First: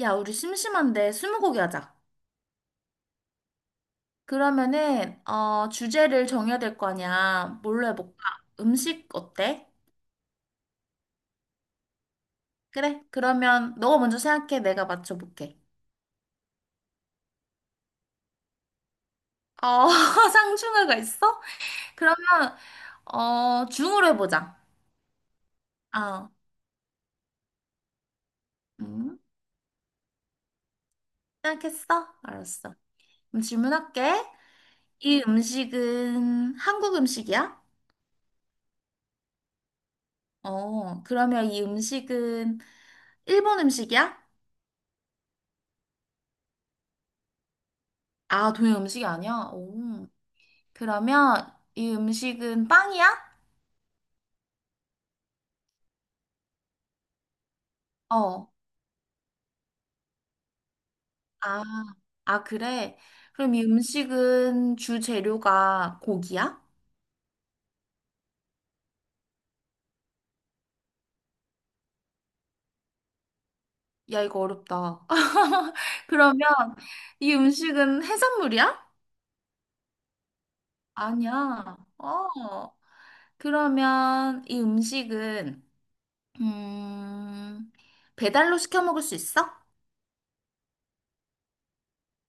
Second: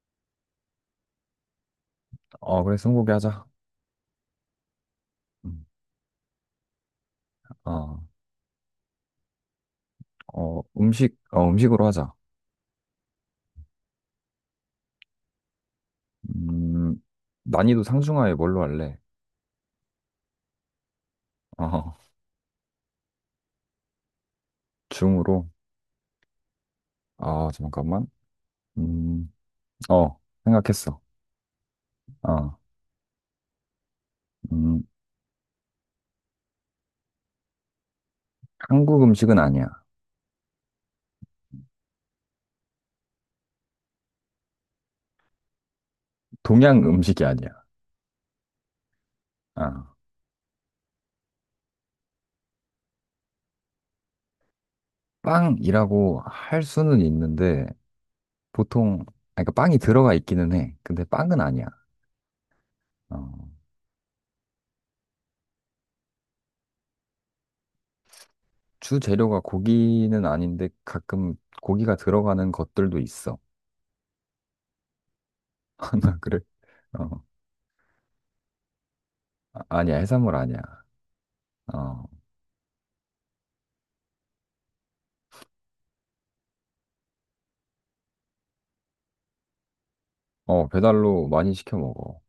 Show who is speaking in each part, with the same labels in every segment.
Speaker 1: 야, 우리 심심한데 스무고개 하자.
Speaker 2: 어, 그래, 스무고개 하자.
Speaker 1: 그러면은
Speaker 2: 음.
Speaker 1: 주제를 정해야 될 거 아니야. 뭘로
Speaker 2: 어,
Speaker 1: 해볼까? 음식 어때?
Speaker 2: 음식, 음식으로 하자.
Speaker 1: 그래. 그러면 너가 먼저 생각해. 내가 맞춰볼게.
Speaker 2: 음, 난이도 상중하에 뭘로 할래?
Speaker 1: 어 상충하가 있어?
Speaker 2: 어,
Speaker 1: 그러면 중으로 해보자.
Speaker 2: 중으로.
Speaker 1: 아,
Speaker 2: 아, 잠깐만.
Speaker 1: 음,
Speaker 2: 음, 생각했어.
Speaker 1: 생각했어?
Speaker 2: 어,
Speaker 1: 알았어. 그럼 질문할게.
Speaker 2: 음,
Speaker 1: 이 음식은 한국 음식이야?
Speaker 2: 한국 음식은 아니야.
Speaker 1: 어, 그러면 이 음식은 일본 음식이야?
Speaker 2: 동양 음식이 아니야.
Speaker 1: 아, 동양 음식이 아니야?
Speaker 2: 아,
Speaker 1: 오. 그러면 이 음식은 빵이야?
Speaker 2: 빵이라고 할 수는 있는데,
Speaker 1: 어.
Speaker 2: 보통, 그러니까 빵이 들어가 있기는 해. 근데 빵은
Speaker 1: 아,
Speaker 2: 아니야.
Speaker 1: 아, 그래.
Speaker 2: 어,
Speaker 1: 그럼 이 음식은 주 재료가 고기야?
Speaker 2: 주 재료가 고기는 아닌데, 가끔 고기가 들어가는 것들도 있어.
Speaker 1: 야, 이거 어렵다.
Speaker 2: 나 그래.
Speaker 1: 그러면
Speaker 2: 어.
Speaker 1: 이 음식은 해산물이야?
Speaker 2: 아니야, 해산물 아니야.
Speaker 1: 아니야.
Speaker 2: 어,
Speaker 1: 어. 그러면 이 음식은 음, 배달로 시켜 먹을 수 있어?
Speaker 2: 배달로 많이 시켜 먹어.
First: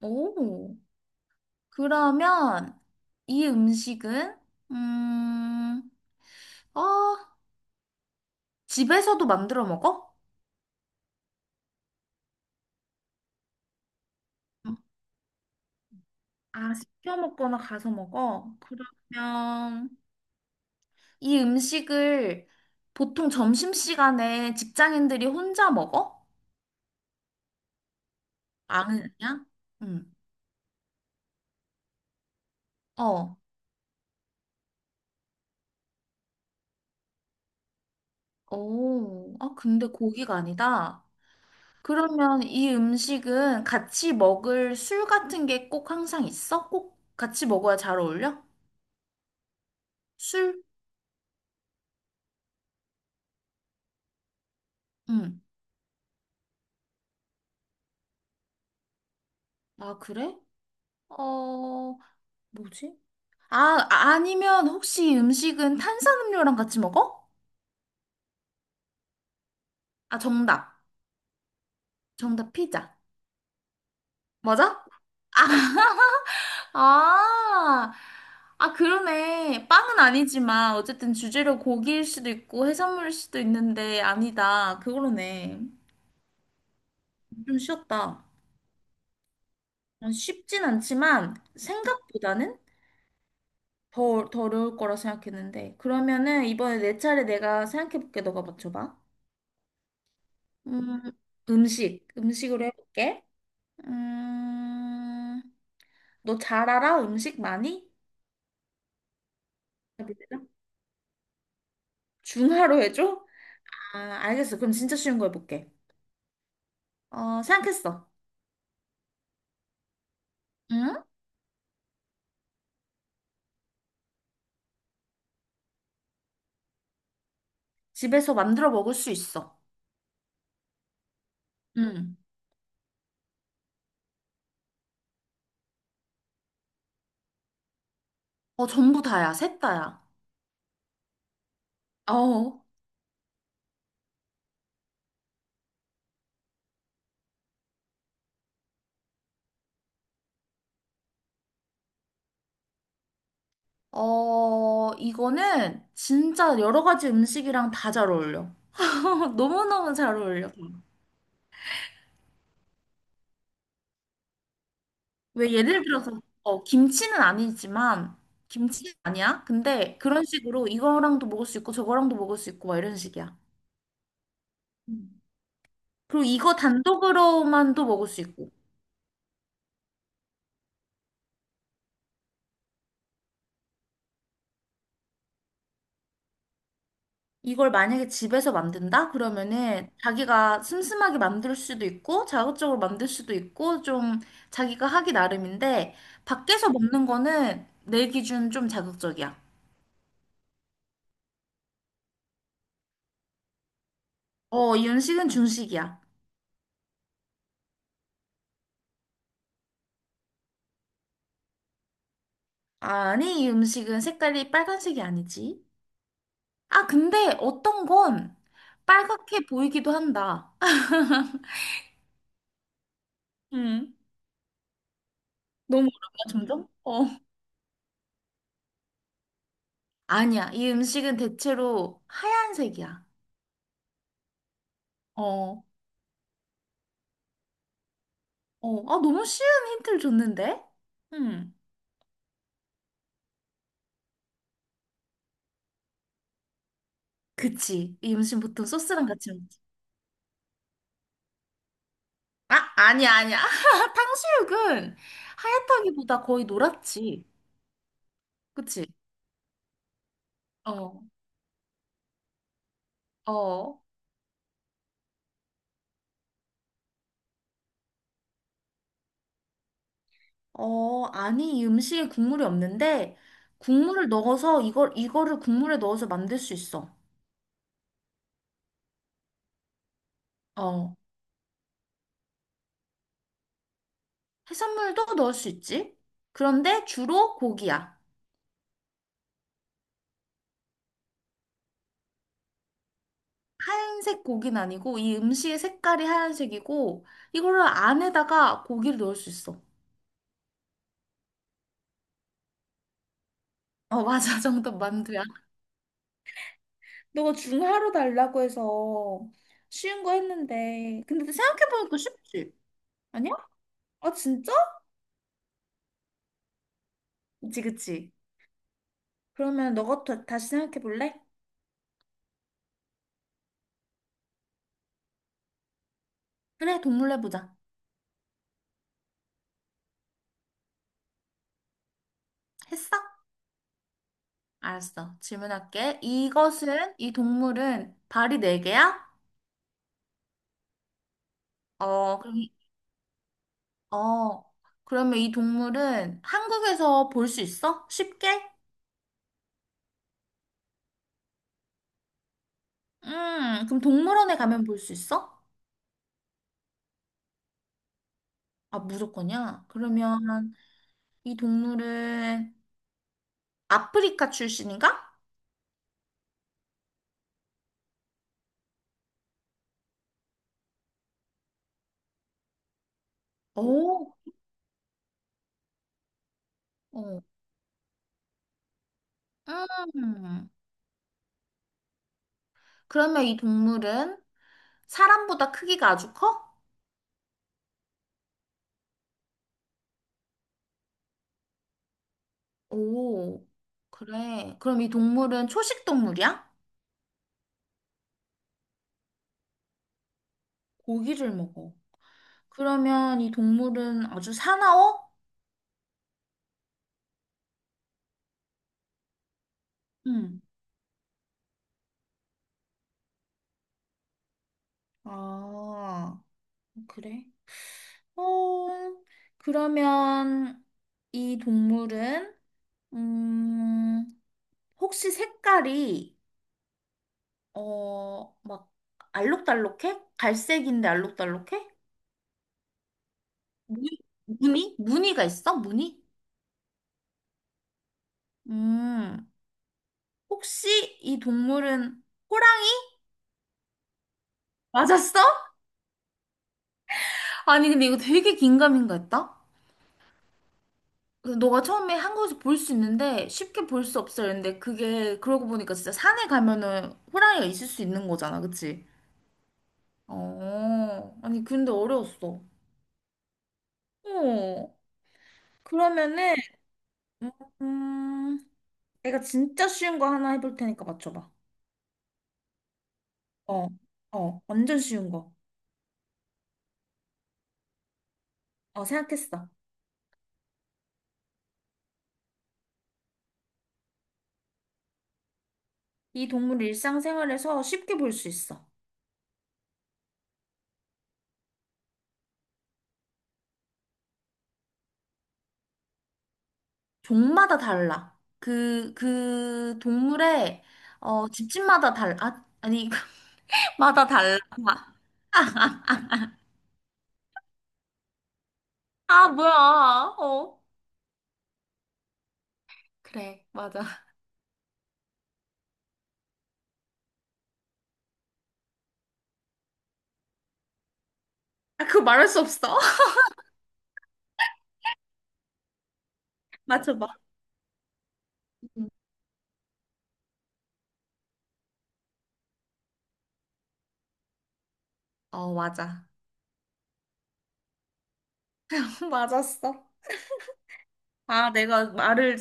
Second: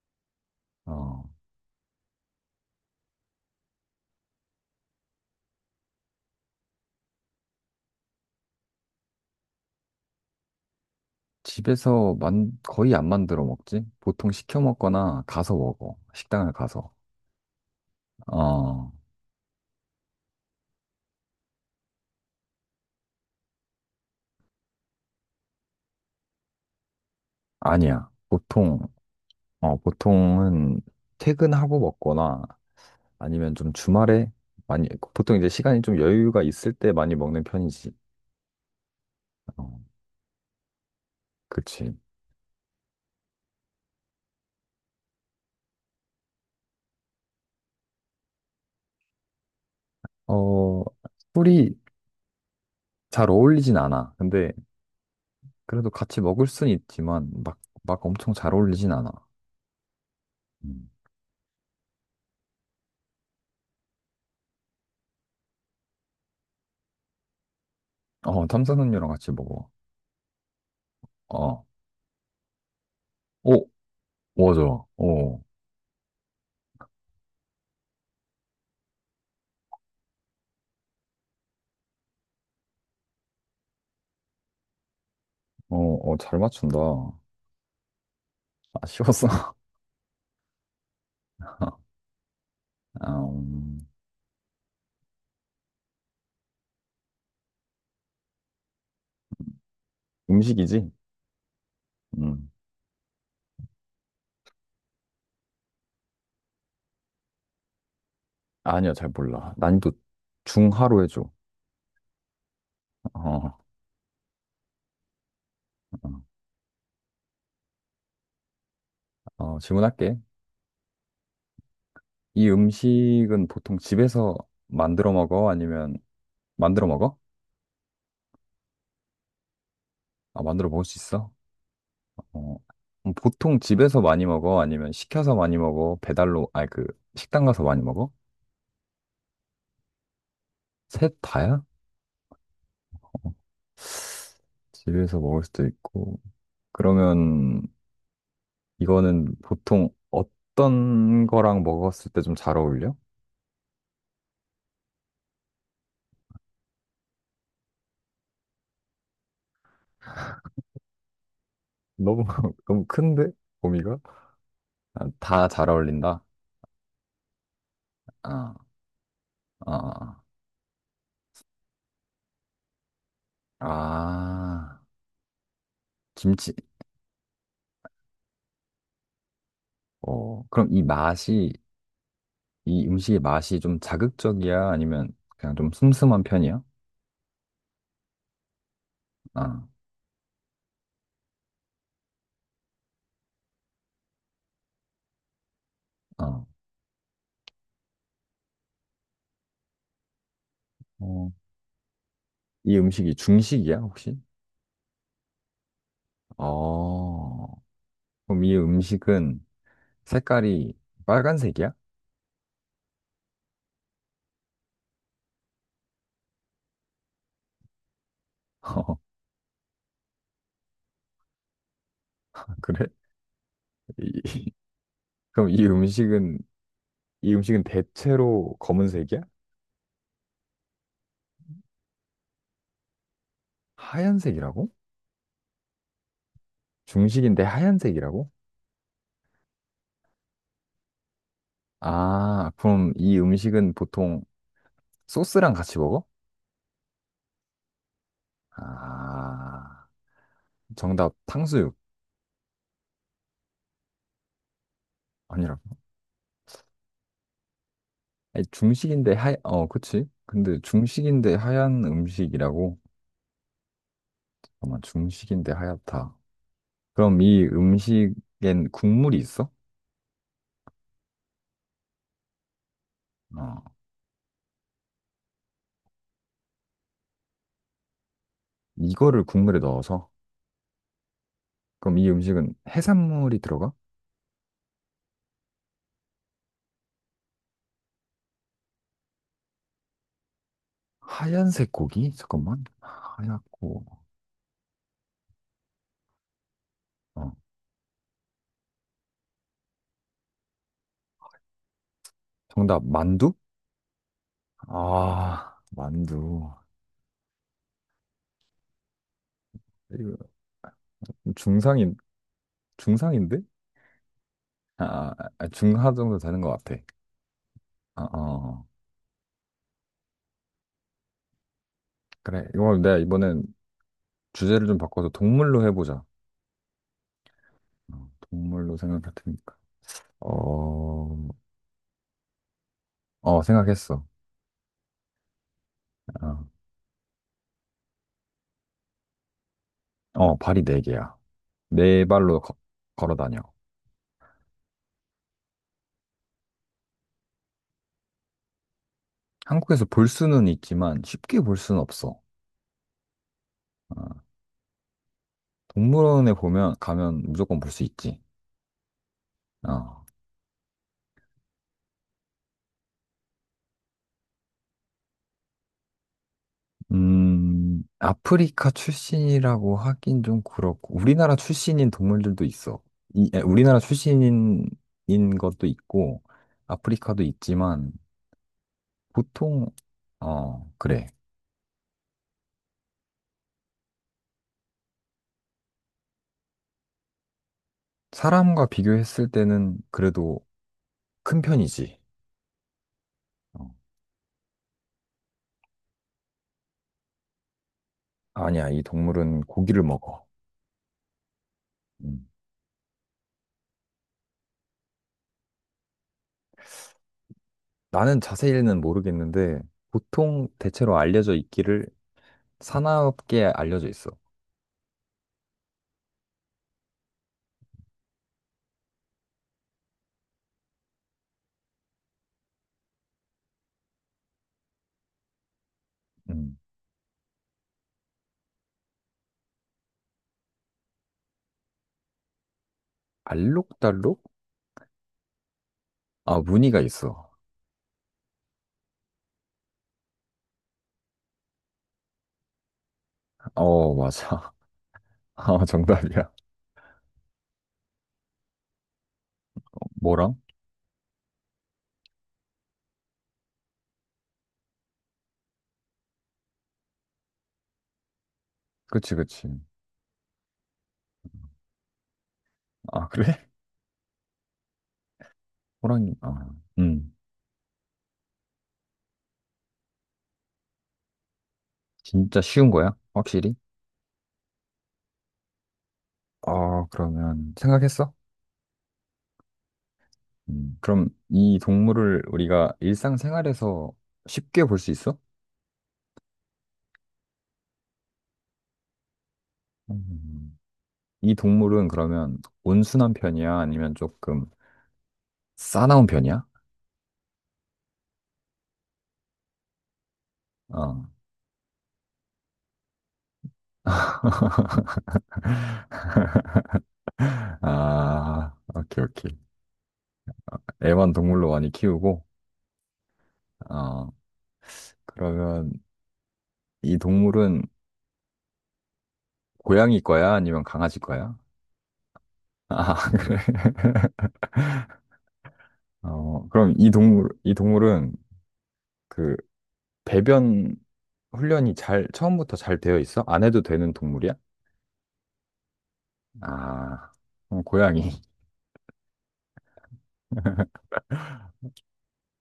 Speaker 1: 오.
Speaker 2: 어,
Speaker 1: 그러면 이 음식은 음, 어, 집에서도 만들어 먹어?
Speaker 2: 집에서 거의 안 만들어 먹지? 보통 시켜 먹거나 가서 먹어. 식당을
Speaker 1: 아,
Speaker 2: 가서.
Speaker 1: 시켜 먹거나 가서 먹어?
Speaker 2: 어,
Speaker 1: 그러면 이 음식을 보통 점심시간에 직장인들이 혼자 먹어?
Speaker 2: 아니야.
Speaker 1: 아니야? 응.
Speaker 2: 보통은 퇴근하고 먹거나
Speaker 1: 어.
Speaker 2: 아니면 좀 주말에 많이, 보통 이제 시간이 좀 여유가 있을 때 많이 먹는 편이지.
Speaker 1: 오. 아,
Speaker 2: 어,
Speaker 1: 근데 고기가 아니다.
Speaker 2: 그치.
Speaker 1: 그러면 이 음식은 같이 먹을 술 같은 게 꼭 항상 있어? 꼭 같이 먹어야 잘 어울려? 술?
Speaker 2: 어, 술이 잘 어울리진 않아. 근데
Speaker 1: 응.
Speaker 2: 그래도 같이 먹을 순 있지만 막 엄청 잘 어울리진 않아.
Speaker 1: 아, 그래?
Speaker 2: 음.
Speaker 1: 어, 뭐지? 아, 아니면 혹시 이 음식은 탄산음료랑 같이 먹어?
Speaker 2: 어, 탄산음료랑 같이 먹어.
Speaker 1: 아, 정답.
Speaker 2: 아, 어,
Speaker 1: 정답 피자.
Speaker 2: 오, 맞아.
Speaker 1: 맞아? 아, 아, 아, 그러네. 빵은 아니지만, 어쨌든 주재료 고기일 수도 있고, 해산물일 수도 있는데, 아니다. 그거네.
Speaker 2: 어, 잘 맞춘다.
Speaker 1: 좀 쉬웠다.
Speaker 2: 아쉬웠어.
Speaker 1: 어, 쉽진 않지만, 생각보다는
Speaker 2: 아, 음,
Speaker 1: 더 어려울 거라 생각했는데. 그러면은, 이번에 내 차례 내가 생각해볼게. 너가 맞춰봐.
Speaker 2: 음식이지?
Speaker 1: 음, 음식.
Speaker 2: 음,
Speaker 1: 음식으로 해볼게. 음, 너 잘 알아? 음식 많이?
Speaker 2: 아니야, 잘 몰라. 난이도
Speaker 1: 답이 되나?
Speaker 2: 중하로 해줘.
Speaker 1: 중화로 해줘?
Speaker 2: 어,
Speaker 1: 아, 알겠어. 그럼 진짜 쉬운 거 해볼게.
Speaker 2: 어,
Speaker 1: 어, 생각했어.
Speaker 2: 질문할게.
Speaker 1: 응?
Speaker 2: 이 음식은 보통 집에서 만들어 먹어? 아니면 만들어 먹어?
Speaker 1: 집에서 만들어 먹을 수 있어.
Speaker 2: 아, 만들어 먹을 수 있어?
Speaker 1: 응.
Speaker 2: 어, 보통 집에서 많이 먹어? 아니면 시켜서 많이 먹어? 배달로, 아니, 그, 식당 가서 많이 먹어?
Speaker 1: 어, 전부 다야. 셋 다야.
Speaker 2: 셋 다야?
Speaker 1: 어.
Speaker 2: 집에서 먹을 수도 있고, 그러면 이거는 보통 어떤 거랑 먹었을 때 좀 잘 어울려?
Speaker 1: 어, 이거는 진짜 여러 가지 음식이랑 다 잘 어울려. 너무너무 잘 어울려.
Speaker 2: 너무 너무 큰데? 범위가? 다
Speaker 1: 왜
Speaker 2: 잘
Speaker 1: 예를 들어서,
Speaker 2: 어울린다.
Speaker 1: 어, 김치는 아니지만,
Speaker 2: 아,
Speaker 1: 김치는 아니야. 근데
Speaker 2: 아,
Speaker 1: 그런 식으로 이거랑도 먹을 수 있고, 저거랑도 먹을 수 있고, 막 이런 식이야.
Speaker 2: 아, 아,
Speaker 1: 음. 그리고
Speaker 2: 김치.
Speaker 1: 이거 단독으로만도 먹을 수 있고.
Speaker 2: 그럼 이 음식의 맛이 좀 자극적이야? 아니면 그냥 좀 슴슴한 편이야?
Speaker 1: 이걸 만약에 집에서 만든다?
Speaker 2: 아,
Speaker 1: 그러면은 자기가 슴슴하게 만들 수도 있고 자극적으로 만들 수도 있고 좀 자기가 하기 나름인데
Speaker 2: 아,
Speaker 1: 밖에서 먹는 거는 내 기준 좀 자극적이야.
Speaker 2: 어, 이 음식이 중식이야, 혹시?
Speaker 1: 어, 이 음식은 중식이야.
Speaker 2: 어, 그럼 이 음식은 색깔이 빨간색이야?
Speaker 1: 아니, 이 음식은 색깔이 빨간색이 아니지. 아, 근데 어떤 건 빨갛게 보이기도 한다.
Speaker 2: 그래?
Speaker 1: 음,
Speaker 2: 그럼 이
Speaker 1: 너무 어렵나,
Speaker 2: 음식은
Speaker 1: 점점? 어.
Speaker 2: 이 음식은 대체로 검은색이야?
Speaker 1: 아니야, 이 음식은 대체로 하얀색이야.
Speaker 2: 하얀색이라고?
Speaker 1: 어.
Speaker 2: 중식인데 하얀색이라고?
Speaker 1: 어, 아, 너무 쉬운 힌트를 줬는데? 음,
Speaker 2: 그럼 이 음식은 보통 소스랑 같이 먹어?
Speaker 1: 그치. 이 음식 보통 소스랑 같이 먹지.
Speaker 2: 아, 정답 탕수육.
Speaker 1: 아, 아니야. 탕수육은
Speaker 2: 아니라고.
Speaker 1: 하얗다기보다 거의 노랗지.
Speaker 2: 아니,
Speaker 1: 그치?
Speaker 2: 중식인데 그치? 근데
Speaker 1: 어,
Speaker 2: 중식인데 하얀 음식이라고?
Speaker 1: 어,
Speaker 2: 잠깐만, 중식인데 하얗다. 그럼 이 음식엔 국물이 있어?
Speaker 1: 아니, 이 음식에 국물이 없는데,
Speaker 2: 어,
Speaker 1: 국물을 넣어서, 이걸, 이거를 국물에 넣어서 만들 수 있어.
Speaker 2: 이거를 국물에 넣어서?
Speaker 1: 어,
Speaker 2: 그럼 이 음식은 해산물이 들어가?
Speaker 1: 해산물도 넣을 수 있지. 그런데 주로 고기야.
Speaker 2: 하얀색 고기? 잠깐만. 하얗고.
Speaker 1: 하얀색 고기는 아니고, 이 음식의 색깔이 하얀색이고,
Speaker 2: 어.
Speaker 1: 이거를 안에다가 고기를 넣을 수 있어.
Speaker 2: 정답, 만두?
Speaker 1: 어, 맞아. 정답 만두야.
Speaker 2: 만두.
Speaker 1: 너가 중하로 달라고 해서 쉬운 거
Speaker 2: 이거
Speaker 1: 했는데 근데
Speaker 2: 중상인,
Speaker 1: 생각해보니까 쉽지. 아니야?
Speaker 2: 중상인데?
Speaker 1: 아 진짜?
Speaker 2: 아, 중하 정도 되는 것 같아.
Speaker 1: 그치, 그치.
Speaker 2: 어. 어.
Speaker 1: 그러면 너가 더, 다시 생각해 볼래?
Speaker 2: 그래. 이거 내가 이번엔 주제를 좀 바꿔서 동물로 해보자.
Speaker 1: 그래, 동물 해보자.
Speaker 2: 동물로 생각할 테니까. 어,
Speaker 1: 했어?
Speaker 2: 생각했어.
Speaker 1: 알았어. 질문할게.
Speaker 2: 어,
Speaker 1: 이것은, 이 동물은 발이 네개야
Speaker 2: 발이 네 개야. 네
Speaker 1: 어, 그럼,
Speaker 2: 발로
Speaker 1: 이-
Speaker 2: 걸어 다녀.
Speaker 1: 어, 그러면 이 동물은 한국에서 볼 수 있어? 쉽게?
Speaker 2: 한국에서 볼 수는 있지만 쉽게 볼 수는 없어.
Speaker 1: 그럼
Speaker 2: 어.
Speaker 1: 동물원에 가면 볼 수 있어?
Speaker 2: 동물원에 보면 가면 무조건 볼 수 있지.
Speaker 1: 아, 무조건이야.
Speaker 2: 어.
Speaker 1: 그러면 이 동물은 아프리카 출신인가?
Speaker 2: 아프리카 출신이라고 하긴 좀 그렇고 우리나라 출신인 동물들도 있어. 우리나라
Speaker 1: 오,
Speaker 2: 출신인 인 것도 있고
Speaker 1: 어.
Speaker 2: 아프리카도 있지만 보통
Speaker 1: 음.
Speaker 2: 그래.
Speaker 1: 그러면 이 동물은 사람보다 크기가 아주 커?
Speaker 2: 사람과 비교했을 때는 그래도 큰 편이지.
Speaker 1: 오,
Speaker 2: 어.
Speaker 1: 그래. 그럼 이 동물은 초식 동물이야?
Speaker 2: 아니야, 이 동물은 고기를 먹어.
Speaker 1: 고기를 먹어.
Speaker 2: 음.
Speaker 1: 그러면 이 동물은 아주 사나워?
Speaker 2: 나는 자세히는 모르겠는데
Speaker 1: 응.
Speaker 2: 보통 대체로 알려져 있기를 산업계에 알려져 있어.
Speaker 1: 아, 그래. 어, 그러면 이 동물은, 음, 혹시 색깔이
Speaker 2: 음.
Speaker 1: 어, 막 알록달록해? 갈색인데 알록달록해? 무늬?
Speaker 2: 알록달록?
Speaker 1: 무늬? 무늬가 있어? 무늬?
Speaker 2: 무늬가 있어.
Speaker 1: 음, 혹시 이 동물은 호랑이?
Speaker 2: 맞아.
Speaker 1: 맞았어?
Speaker 2: 정답이야.
Speaker 1: 아니, 근데 이거 되게 긴가민가 했다?
Speaker 2: 뭐랑?
Speaker 1: 근데 너가 처음에 한국에서 볼 수 있는데 쉽게 볼 수 없어 이랬는데 그게 그러고 보니까 진짜 산에 가면은 호랑이가 있을 수 있는 거잖아, 그치?
Speaker 2: 그치, 그치.
Speaker 1: 어, 아니, 근데 어려웠어.
Speaker 2: 그래?
Speaker 1: 어,
Speaker 2: 호랑이,
Speaker 1: 그러면은,
Speaker 2: 음.
Speaker 1: 음, 음, 내가 진짜 쉬운 거 하나 해볼 테니까 맞춰봐.
Speaker 2: 진짜 쉬운 거야? 확실히?
Speaker 1: 어, 어, 완전 쉬운 거.
Speaker 2: 그러면, 생각했어?
Speaker 1: 어, 생각했어.
Speaker 2: 음. 그럼 이 동물을 우리가 일상생활에서 쉽게 볼 수 있어?
Speaker 1: 이 동물 일상생활에서 쉽게 볼 수 있어.
Speaker 2: 음. 이 동물은 그러면 온순한 편이야? 아니면 조금 싸나운 편이야?
Speaker 1: 종마다 달라. 그 동물의,
Speaker 2: 어.
Speaker 1: 어, 집집마다 달라. 아, 아니, 마다 달라.
Speaker 2: 오케이,
Speaker 1: 아,
Speaker 2: 오케이.
Speaker 1: 뭐야. 어.
Speaker 2: 애완 동물로 많이 키우고,
Speaker 1: 그래, 맞아.
Speaker 2: 어, 그러면 이 동물은 고양이 거야? 아니면 강아지 거야?
Speaker 1: 아, 그거 말할 수 없어.
Speaker 2: 그래. 그럼 이
Speaker 1: 맞춰봐.
Speaker 2: 동물, 이 동물은
Speaker 1: 응.
Speaker 2: 그 배변 훈련이 잘, 처음부터 잘 되어 있어? 안 해도 되는 동물이야?
Speaker 1: 어, 맞아.
Speaker 2: 아, 그럼 고양이.
Speaker 1: 맞았어. 아, 내가 말을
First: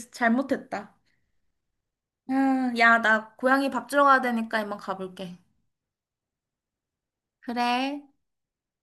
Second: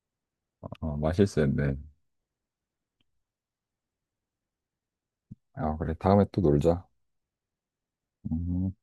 Speaker 1: 잘못했다.
Speaker 2: 마실수였네.
Speaker 1: 야, 나 고양이 밥 주러 가야 되니까 이만 가볼게.
Speaker 2: 그래. 다음에 또 놀자.
Speaker 1: 그래.
Speaker 2: 음.